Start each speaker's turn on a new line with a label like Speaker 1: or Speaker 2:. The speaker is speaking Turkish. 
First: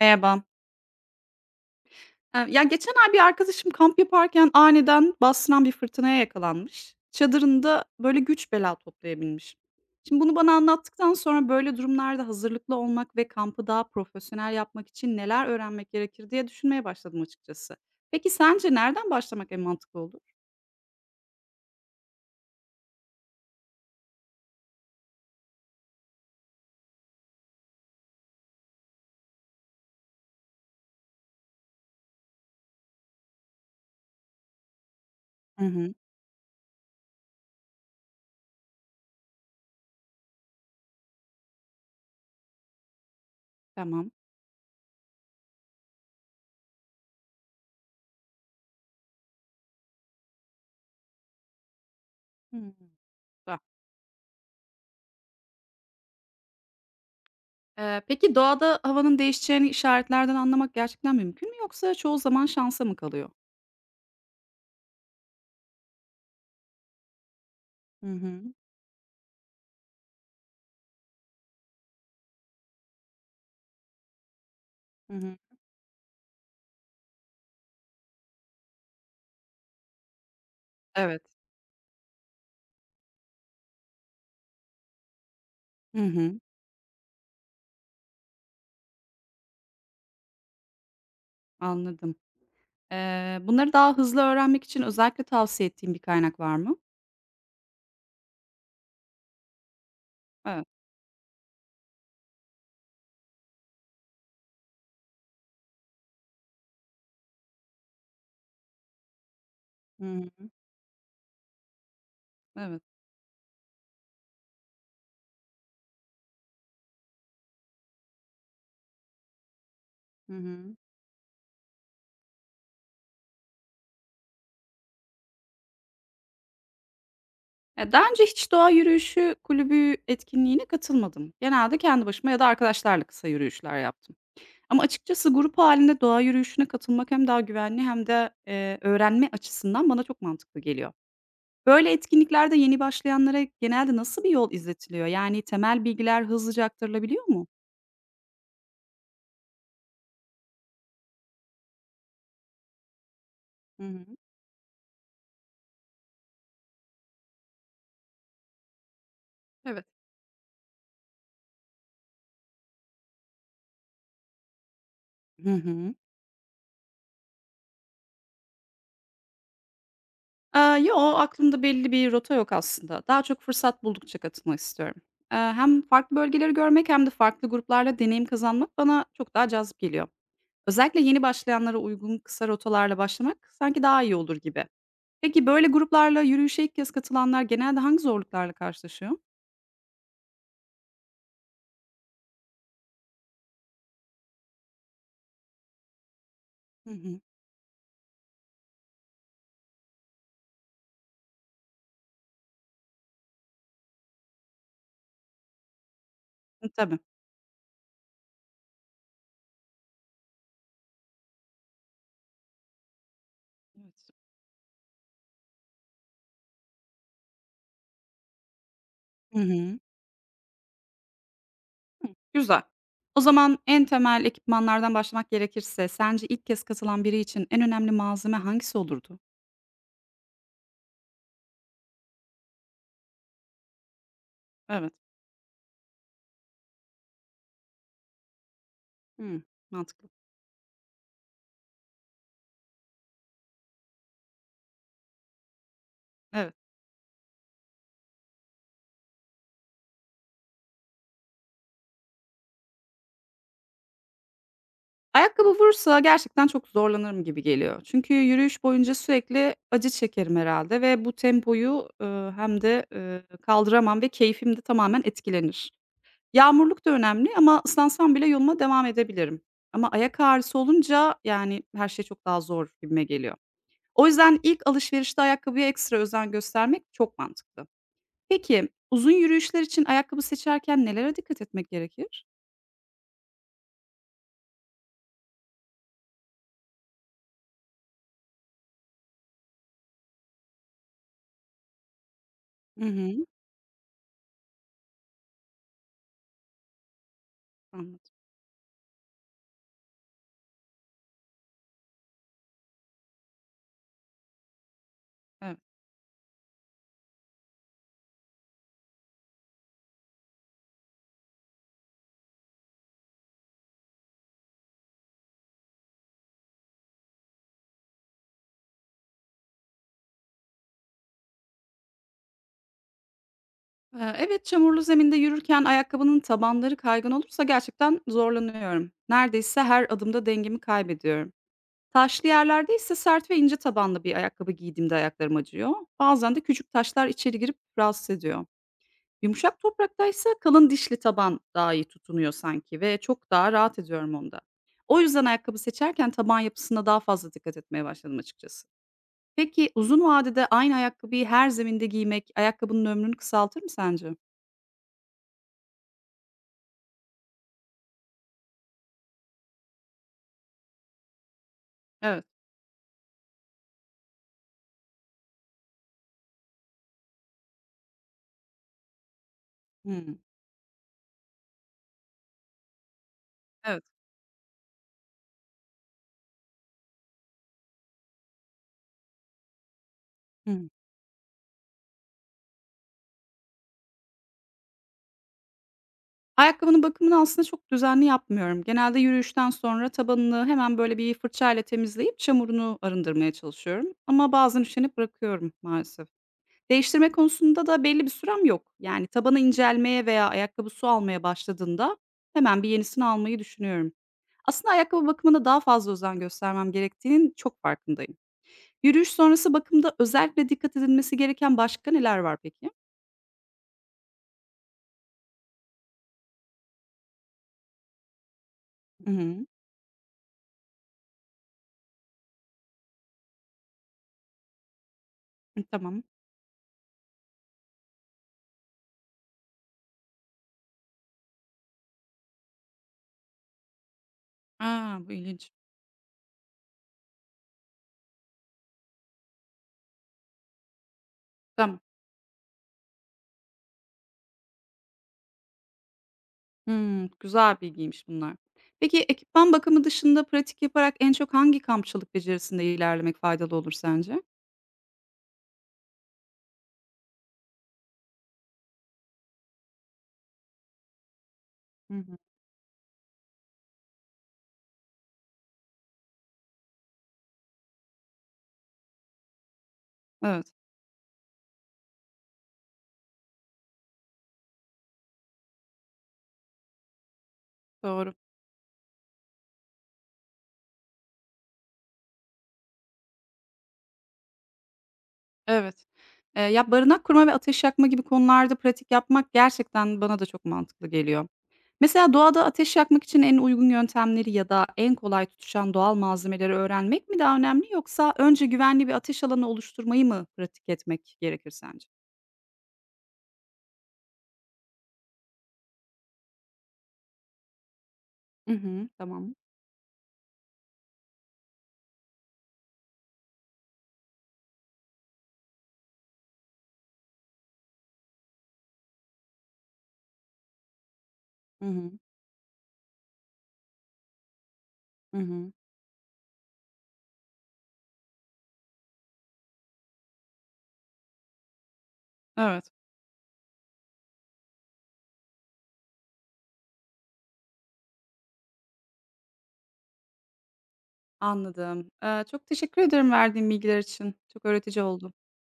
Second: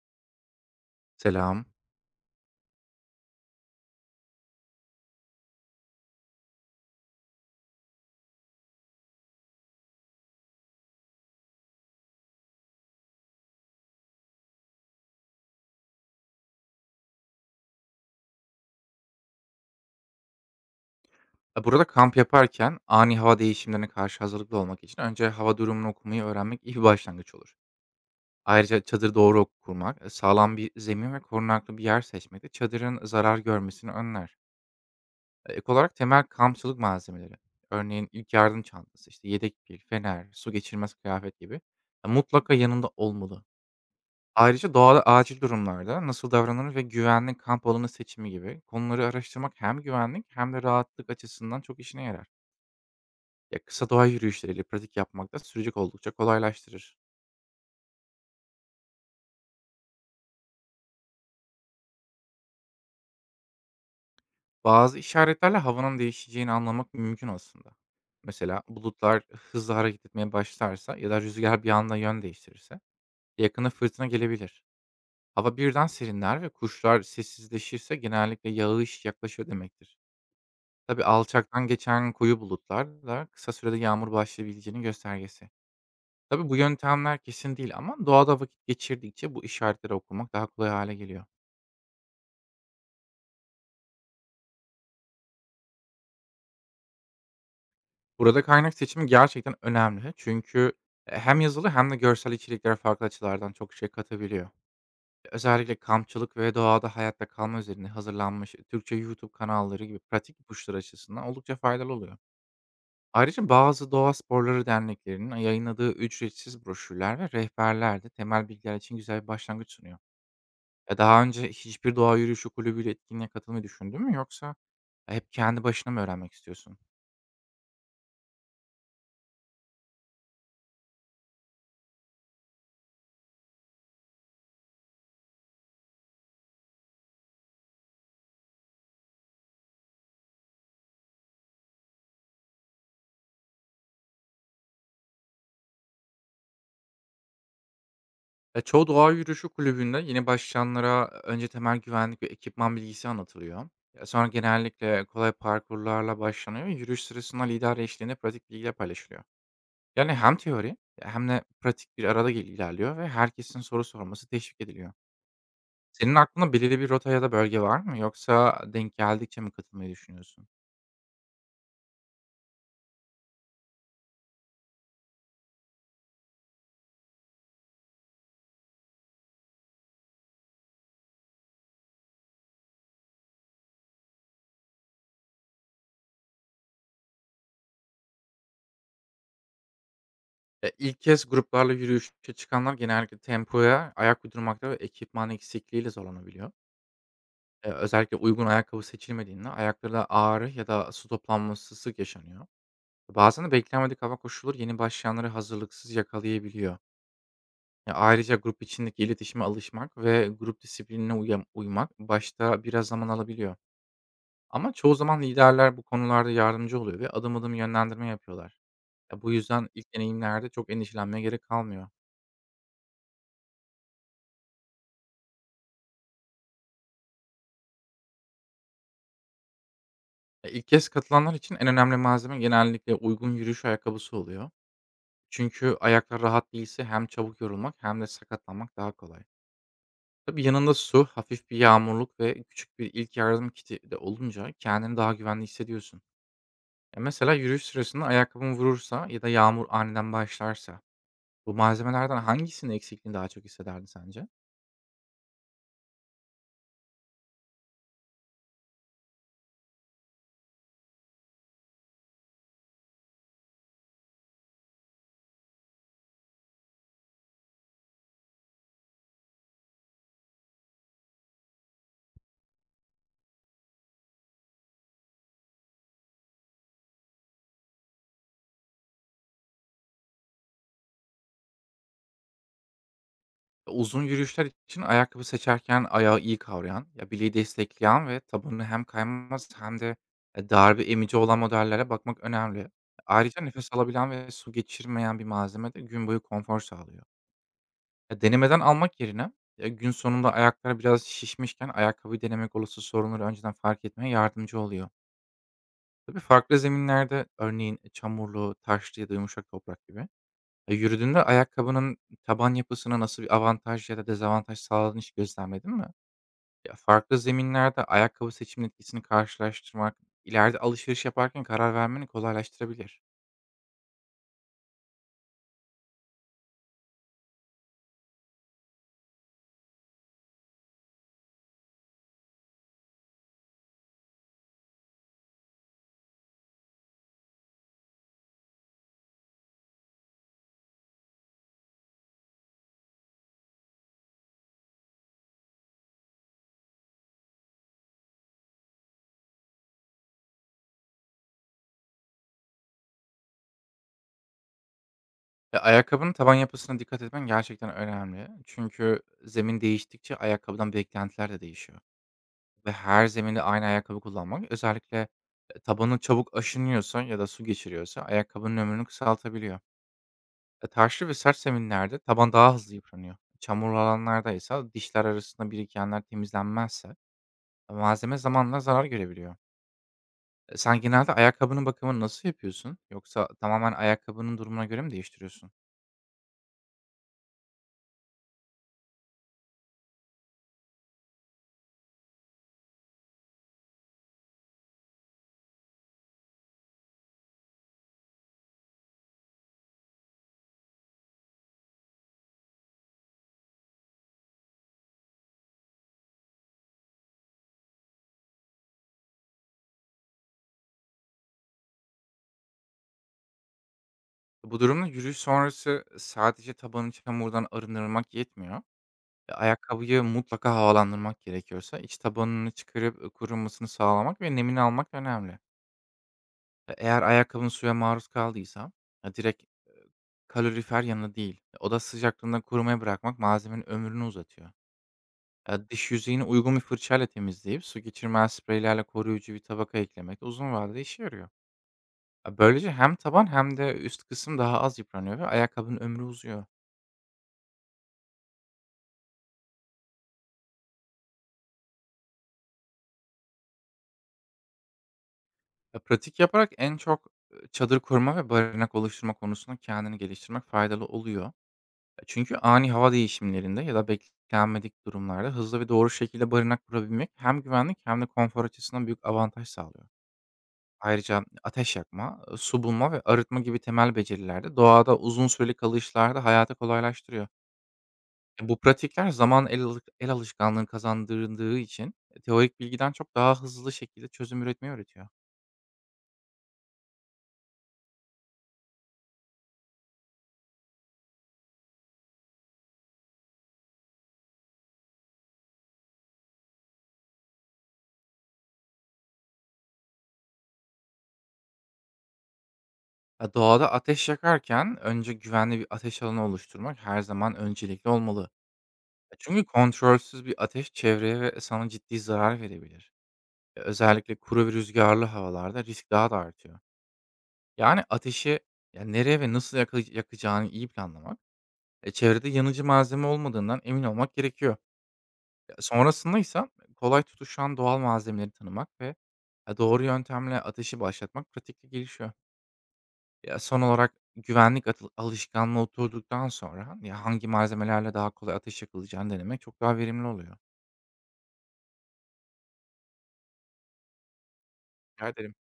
Speaker 1: Merhaba.
Speaker 2: Selam.
Speaker 1: Ya geçen ay bir arkadaşım kamp yaparken aniden bastıran bir fırtınaya yakalanmış. Çadırında böyle güç bela toplayabilmiş. Şimdi bunu bana anlattıktan sonra böyle durumlarda hazırlıklı olmak ve kampı daha profesyonel yapmak için neler öğrenmek gerekir diye düşünmeye başladım açıkçası. Peki sence nereden başlamak en mantıklı olur?
Speaker 2: Burada kamp yaparken ani hava değişimlerine karşı hazırlıklı olmak için önce hava durumunu okumayı öğrenmek iyi bir başlangıç olur. Ayrıca çadırı doğru kurmak, sağlam bir zemin ve korunaklı bir yer seçmek de çadırın zarar görmesini önler.
Speaker 1: Hı
Speaker 2: Ek
Speaker 1: hı.
Speaker 2: olarak temel kampçılık malzemeleri, örneğin ilk yardım çantası, işte yedek pil, fener, su geçirmez kıyafet gibi mutlaka yanında olmalı.
Speaker 1: Tamam.
Speaker 2: Ayrıca doğada acil durumlarda nasıl davranılır ve güvenli kamp alanı seçimi gibi konuları araştırmak hem güvenlik hem de rahatlık açısından çok işine yarar.
Speaker 1: Hmm, güzel.
Speaker 2: Ya, kısa doğa yürüyüşleriyle pratik yapmak da süreci oldukça kolaylaştırır.
Speaker 1: Peki doğada havanın değişeceğini işaretlerden anlamak gerçekten mümkün mü yoksa çoğu zaman şansa mı kalıyor?
Speaker 2: Bazı işaretlerle havanın değişeceğini anlamak mümkün aslında.
Speaker 1: Hı hı.
Speaker 2: Mesela bulutlar hızlı hareket etmeye başlarsa ya da rüzgar bir anda yön değiştirirse yakına fırtına gelebilir.
Speaker 1: Hı hı.
Speaker 2: Hava birden serinler ve kuşlar sessizleşirse genellikle yağış yaklaşıyor demektir. Tabii
Speaker 1: Evet.
Speaker 2: alçaktan geçen koyu bulutlar da kısa sürede yağmur başlayabileceğinin göstergesi.
Speaker 1: Hı hı,
Speaker 2: Tabii bu yöntemler kesin değil ama doğada vakit geçirdikçe bu işaretleri okumak daha kolay hale geliyor.
Speaker 1: anladım. Bunları daha hızlı öğrenmek için özellikle tavsiye ettiğin bir kaynak var mı?
Speaker 2: Burada kaynak seçimi gerçekten önemli.
Speaker 1: Evet.
Speaker 2: Çünkü hem yazılı hem de görsel içerikler farklı açılardan çok şey katabiliyor. Özellikle kampçılık ve doğada hayatta kalma üzerine hazırlanmış Türkçe YouTube kanalları gibi
Speaker 1: Hımm.
Speaker 2: pratik ipuçları açısından oldukça faydalı oluyor.
Speaker 1: Evet.
Speaker 2: Ayrıca bazı doğa sporları derneklerinin yayınladığı ücretsiz broşürler ve rehberler de temel bilgiler için güzel bir başlangıç sunuyor.
Speaker 1: Hı hı.
Speaker 2: Ya, daha önce hiçbir doğa yürüyüşü kulübüyle etkinliğe katılmayı düşündün mü yoksa hep kendi başına mı öğrenmek istiyorsun?
Speaker 1: Ya, daha önce hiç doğa yürüyüşü kulübü etkinliğine katılmadım. Genelde kendi başıma ya da arkadaşlarla kısa yürüyüşler yaptım. Ama açıkçası grup hâlinde doğa yürüyüşüne katılmak hem daha güvenli hem de, öğrenme açısından bana çok mantıklı geliyor. Böyle etkinliklerde yeni başlayanlara genelde nasıl bir yol izletiliyor? Yani temel bilgiler hızlıca aktarılabiliyor mu?
Speaker 2: Çoğu doğa yürüyüşü kulübünde yeni başlayanlara önce temel güvenlik ve ekipman bilgisi anlatılıyor.
Speaker 1: Hı hı.
Speaker 2: Sonra genellikle kolay parkurlarla başlanıyor ve yürüyüş sırasında lider eşliğinde pratik bilgiler paylaşılıyor.
Speaker 1: Evet.
Speaker 2: Yani hem teori hem de pratik bir arada ilerliyor ve herkesin soru sorması teşvik ediliyor.
Speaker 1: Hı hı.
Speaker 2: Senin aklında belirli bir rota ya da bölge var mı? Yoksa denk geldikçe mi katılmayı düşünüyorsun?
Speaker 1: Aaa, yo, aklımda belli bir rota yok aslında. Daha çok fırsat buldukça katılmak istiyorum. Hem farklı bölgeleri görmek hem de farklı gruplarla deneyim kazanmak bana çok daha cazip geliyor. Özellikle yeni başlayanlara uygun kısa rotalarla başlamak sanki daha iyi olur gibi. Peki böyle gruplarla yürüyüşe ilk kez katılanlar genelde hangi zorluklarla karşılaşıyor?
Speaker 2: İlk kez gruplarla yürüyüşe çıkanlar genellikle tempoya ayak uydurmakta ve ekipman eksikliğiyle zorlanabiliyor.
Speaker 1: Hı hı.
Speaker 2: Özellikle uygun ayakkabı seçilmediğinde ayaklarda ağrı ya da su toplanması sık yaşanıyor. Bazen de beklenmedik hava koşulları yeni başlayanları hazırlıksız
Speaker 1: Hı,
Speaker 2: yakalayabiliyor.
Speaker 1: tabii.
Speaker 2: Ya ayrıca grup içindeki iletişime alışmak ve grup disiplinine uymak başta biraz zaman alabiliyor.
Speaker 1: Evet.
Speaker 2: Ama çoğu zaman liderler bu konularda yardımcı oluyor ve adım adım yönlendirme yapıyorlar. Ya bu
Speaker 1: Hı
Speaker 2: yüzden
Speaker 1: hı.
Speaker 2: ilk deneyimlerde çok endişelenmeye gerek kalmıyor.
Speaker 1: Hıı, güzel. O zaman en temel ekipmanlardan başlamak gerekirse sence ilk kez katılan biri için en önemli malzeme hangisi olurdu?
Speaker 2: Ya ilk kez katılanlar için en önemli malzeme genellikle uygun yürüyüş ayakkabısı oluyor.
Speaker 1: Evet.
Speaker 2: Çünkü ayaklar rahat değilse hem çabuk yorulmak hem de sakatlanmak daha kolay.
Speaker 1: Hımm, mantıklı.
Speaker 2: Tabii yanında su, hafif bir yağmurluk ve küçük bir ilk yardım kiti de olunca kendini daha güvenli hissediyorsun.
Speaker 1: Evet.
Speaker 2: Ya mesela yürüyüş sırasında ayakkabın vurursa ya da yağmur aniden başlarsa bu malzemelerden hangisinin eksikliğini daha çok hissederdin sence?
Speaker 1: Ayakkabı vursa gerçekten çok zorlanırım gibi geliyor. Çünkü yürüyüş boyunca sürekli acı çekerim herhalde ve bu tempoyu, hem de, kaldıramam ve keyfim de tamamen etkilenir. Yağmurluk da önemli ama ıslansam bile yoluma devam edebilirim. Ama ayak ağrısı olunca, yani, her şey çok daha zor gibime geliyor. O yüzden ilk alışverişte ayakkabıya ekstra özen göstermek çok mantıklı. Peki, uzun yürüyüşler için ayakkabı seçerken nelere dikkat etmek gerekir?
Speaker 2: Uzun yürüyüşler için ayakkabı seçerken ayağı iyi kavrayan, ya bileği destekleyen ve tabanını hem kaymaz hem de darbe emici olan modellere bakmak önemli.
Speaker 1: Hı hı.
Speaker 2: Ayrıca nefes alabilen ve su geçirmeyen bir malzeme de gün boyu konfor sağlıyor.
Speaker 1: Anladım.
Speaker 2: Denemeden almak yerine, gün sonunda ayaklar biraz şişmişken ayakkabıyı denemek olası sorunları önceden fark etmeye yardımcı oluyor.
Speaker 1: Evet.
Speaker 2: Tabii farklı zeminlerde, örneğin çamurlu, taşlı ya da yumuşak toprak gibi yürüdüğünde ayakkabının taban yapısına nasıl bir avantaj ya da dezavantaj sağladığını hiç gözlemledin mi? Ya, farklı zeminlerde ayakkabı seçiminin etkisini karşılaştırmak, ileride alışveriş yaparken karar vermeni kolaylaştırabilir.
Speaker 1: Evet, çamurlu zeminde yürürken ayakkabının tabanları kaygan olursa gerçekten zorlanıyorum. Neredeyse her adımda dengemi kaybediyorum. Taşlı yerlerde ise sert ve ince tabanlı bir ayakkabı giydiğimde ayaklarım acıyor. Bazen de küçük taşlar içeri girip rahatsız ediyor. Yumuşak toprakta ise kalın dişli taban daha iyi tutunuyor sanki ve çok daha rahat ediyorum onda. O yüzden ayakkabı seçerken taban yapısına daha fazla dikkat etmeye başladım açıkçası. Peki uzun vadede aynı ayakkabıyı her zeminde giymek ayakkabının ömrünü kısaltır mı sence?
Speaker 2: Ayakkabının taban yapısına dikkat etmen gerçekten önemli. Çünkü zemin değiştikçe ayakkabıdan beklentiler de değişiyor.
Speaker 1: Evet.
Speaker 2: Ve her zeminde aynı ayakkabı kullanmak özellikle tabanı çabuk aşınıyorsa ya da su geçiriyorsa ayakkabının ömrünü kısaltabiliyor.
Speaker 1: Hımm.
Speaker 2: Taşlı ve sert zeminlerde taban daha hızlı yıpranıyor. Çamurlu
Speaker 1: Evet.
Speaker 2: alanlarda ise dişler arasında birikenler temizlenmezse malzeme zamanla zarar görebiliyor.
Speaker 1: Hımm.
Speaker 2: Sen genelde ayakkabının bakımını nasıl yapıyorsun? Yoksa tamamen ayakkabının durumuna göre mi değiştiriyorsun?
Speaker 1: Ayakkabının bakımını aslında çok düzenli yapmıyorum. Genelde yürüyüşten sonra tabanını hemen böyle bir fırçayla temizleyip çamurunu arındırmaya çalışıyorum ama bazen üşenip bırakıyorum maalesef. Değiştirme konusunda da belli bir sürem yok. Yani tabanı incelmeye veya ayakkabı su almaya başladığında hemen bir yenisini almayı düşünüyorum. Aslında ayakkabı bakımına daha fazla özen göstermem gerektiğinin çok farkındayım. Yürüyüş sonrası bakımda özellikle dikkat edilmesi gereken başka neler var peki?
Speaker 2: Bu durumda yürüyüş sonrası sadece tabanı çamurdan arındırmak yetmiyor.
Speaker 1: Hı hı.
Speaker 2: Ayakkabıyı mutlaka havalandırmak gerekiyorsa iç tabanını çıkarıp kurumasını sağlamak ve nemini almak önemli.
Speaker 1: Hı, tamam.
Speaker 2: Eğer ayakkabın suya maruz kaldıysa e, direkt kalorifer yanı değil. Oda sıcaklığında kurumaya bırakmak malzemenin ömrünü uzatıyor.
Speaker 1: A, bu ilginç.
Speaker 2: Dış yüzeyini uygun bir fırçayla temizleyip su geçirmez spreylerle koruyucu bir tabaka eklemek uzun vadede işe yarıyor.
Speaker 1: Tamam.
Speaker 2: Böylece hem taban hem de üst kısım daha az yıpranıyor ve ayakkabının ömrü uzuyor.
Speaker 1: Hımm, güzel bilgiymiş bunlar. Peki, ekipman bakımı dışında pratik yaparak en çok hangi kampçılık becerisinde ilerlemek faydalı olur sence?
Speaker 2: Pratik yaparak en çok çadır kurma ve barınak oluşturma konusunda kendini geliştirmek faydalı oluyor.
Speaker 1: Hı hı.
Speaker 2: Çünkü ani hava değişimlerinde ya da beklenmedik durumlarda hızlı ve doğru şekilde barınak kurabilmek hem güvenlik hem de konfor açısından büyük avantaj sağlıyor.
Speaker 1: Evet,
Speaker 2: Ayrıca ateş yakma, su bulma ve arıtma gibi temel becerilerde doğada uzun süreli kalışlarda hayatı kolaylaştırıyor.
Speaker 1: doğru.
Speaker 2: Bu pratikler zaman el alık el alışkanlığı kazandırdığı için, teorik bilgiden çok daha hızlı şekilde çözüm üretmeyi öğretiyor.
Speaker 1: Evet. Ya, barınak kurma ve ateş yakma gibi konularda pratik yapmak gerçekten bana da çok mantıklı geliyor. Mesela doğada ateş yakmak için en uygun yöntemleri ya da en kolay tutuşan doğal malzemeleri öğrenmek mi daha önemli yoksa önce güvenli bir ateş alanı oluşturmayı mı pratik etmek gerekir sence?
Speaker 2: Ya, doğada ateş yakarken önce güvenli bir ateş alanı oluşturmak her zaman öncelikli olmalı.
Speaker 1: Hı hı, tamam.
Speaker 2: Çünkü kontrolsüz bir ateş çevreye ve sana ciddi zarar verebilir. Özellikle kuru ve rüzgarlı havalarda risk daha da artıyor. Yani, ateşi, ya, nereye ve nasıl yakacağını iyi planlamak,
Speaker 1: Hı
Speaker 2: e,
Speaker 1: hı,
Speaker 2: çevrede yanıcı malzeme olmadığından emin olmak gerekiyor.
Speaker 1: hı hı.
Speaker 2: Ya, sonrasında ise kolay tutuşan doğal malzemeleri tanımak ve, ya, doğru yöntemle ateşi başlatmak pratikte gelişiyor.
Speaker 1: Evet.
Speaker 2: Ya, son olarak güvenlik alışkanlığı oturduktan sonra, ya, hangi malzemelerle daha kolay ateş yakılacağını denemek çok daha verimli oluyor.
Speaker 1: Anladım. Çok teşekkür ederim verdiğin bilgiler için. Çok öğretici
Speaker 2: Rica
Speaker 1: oldu.
Speaker 2: ederim.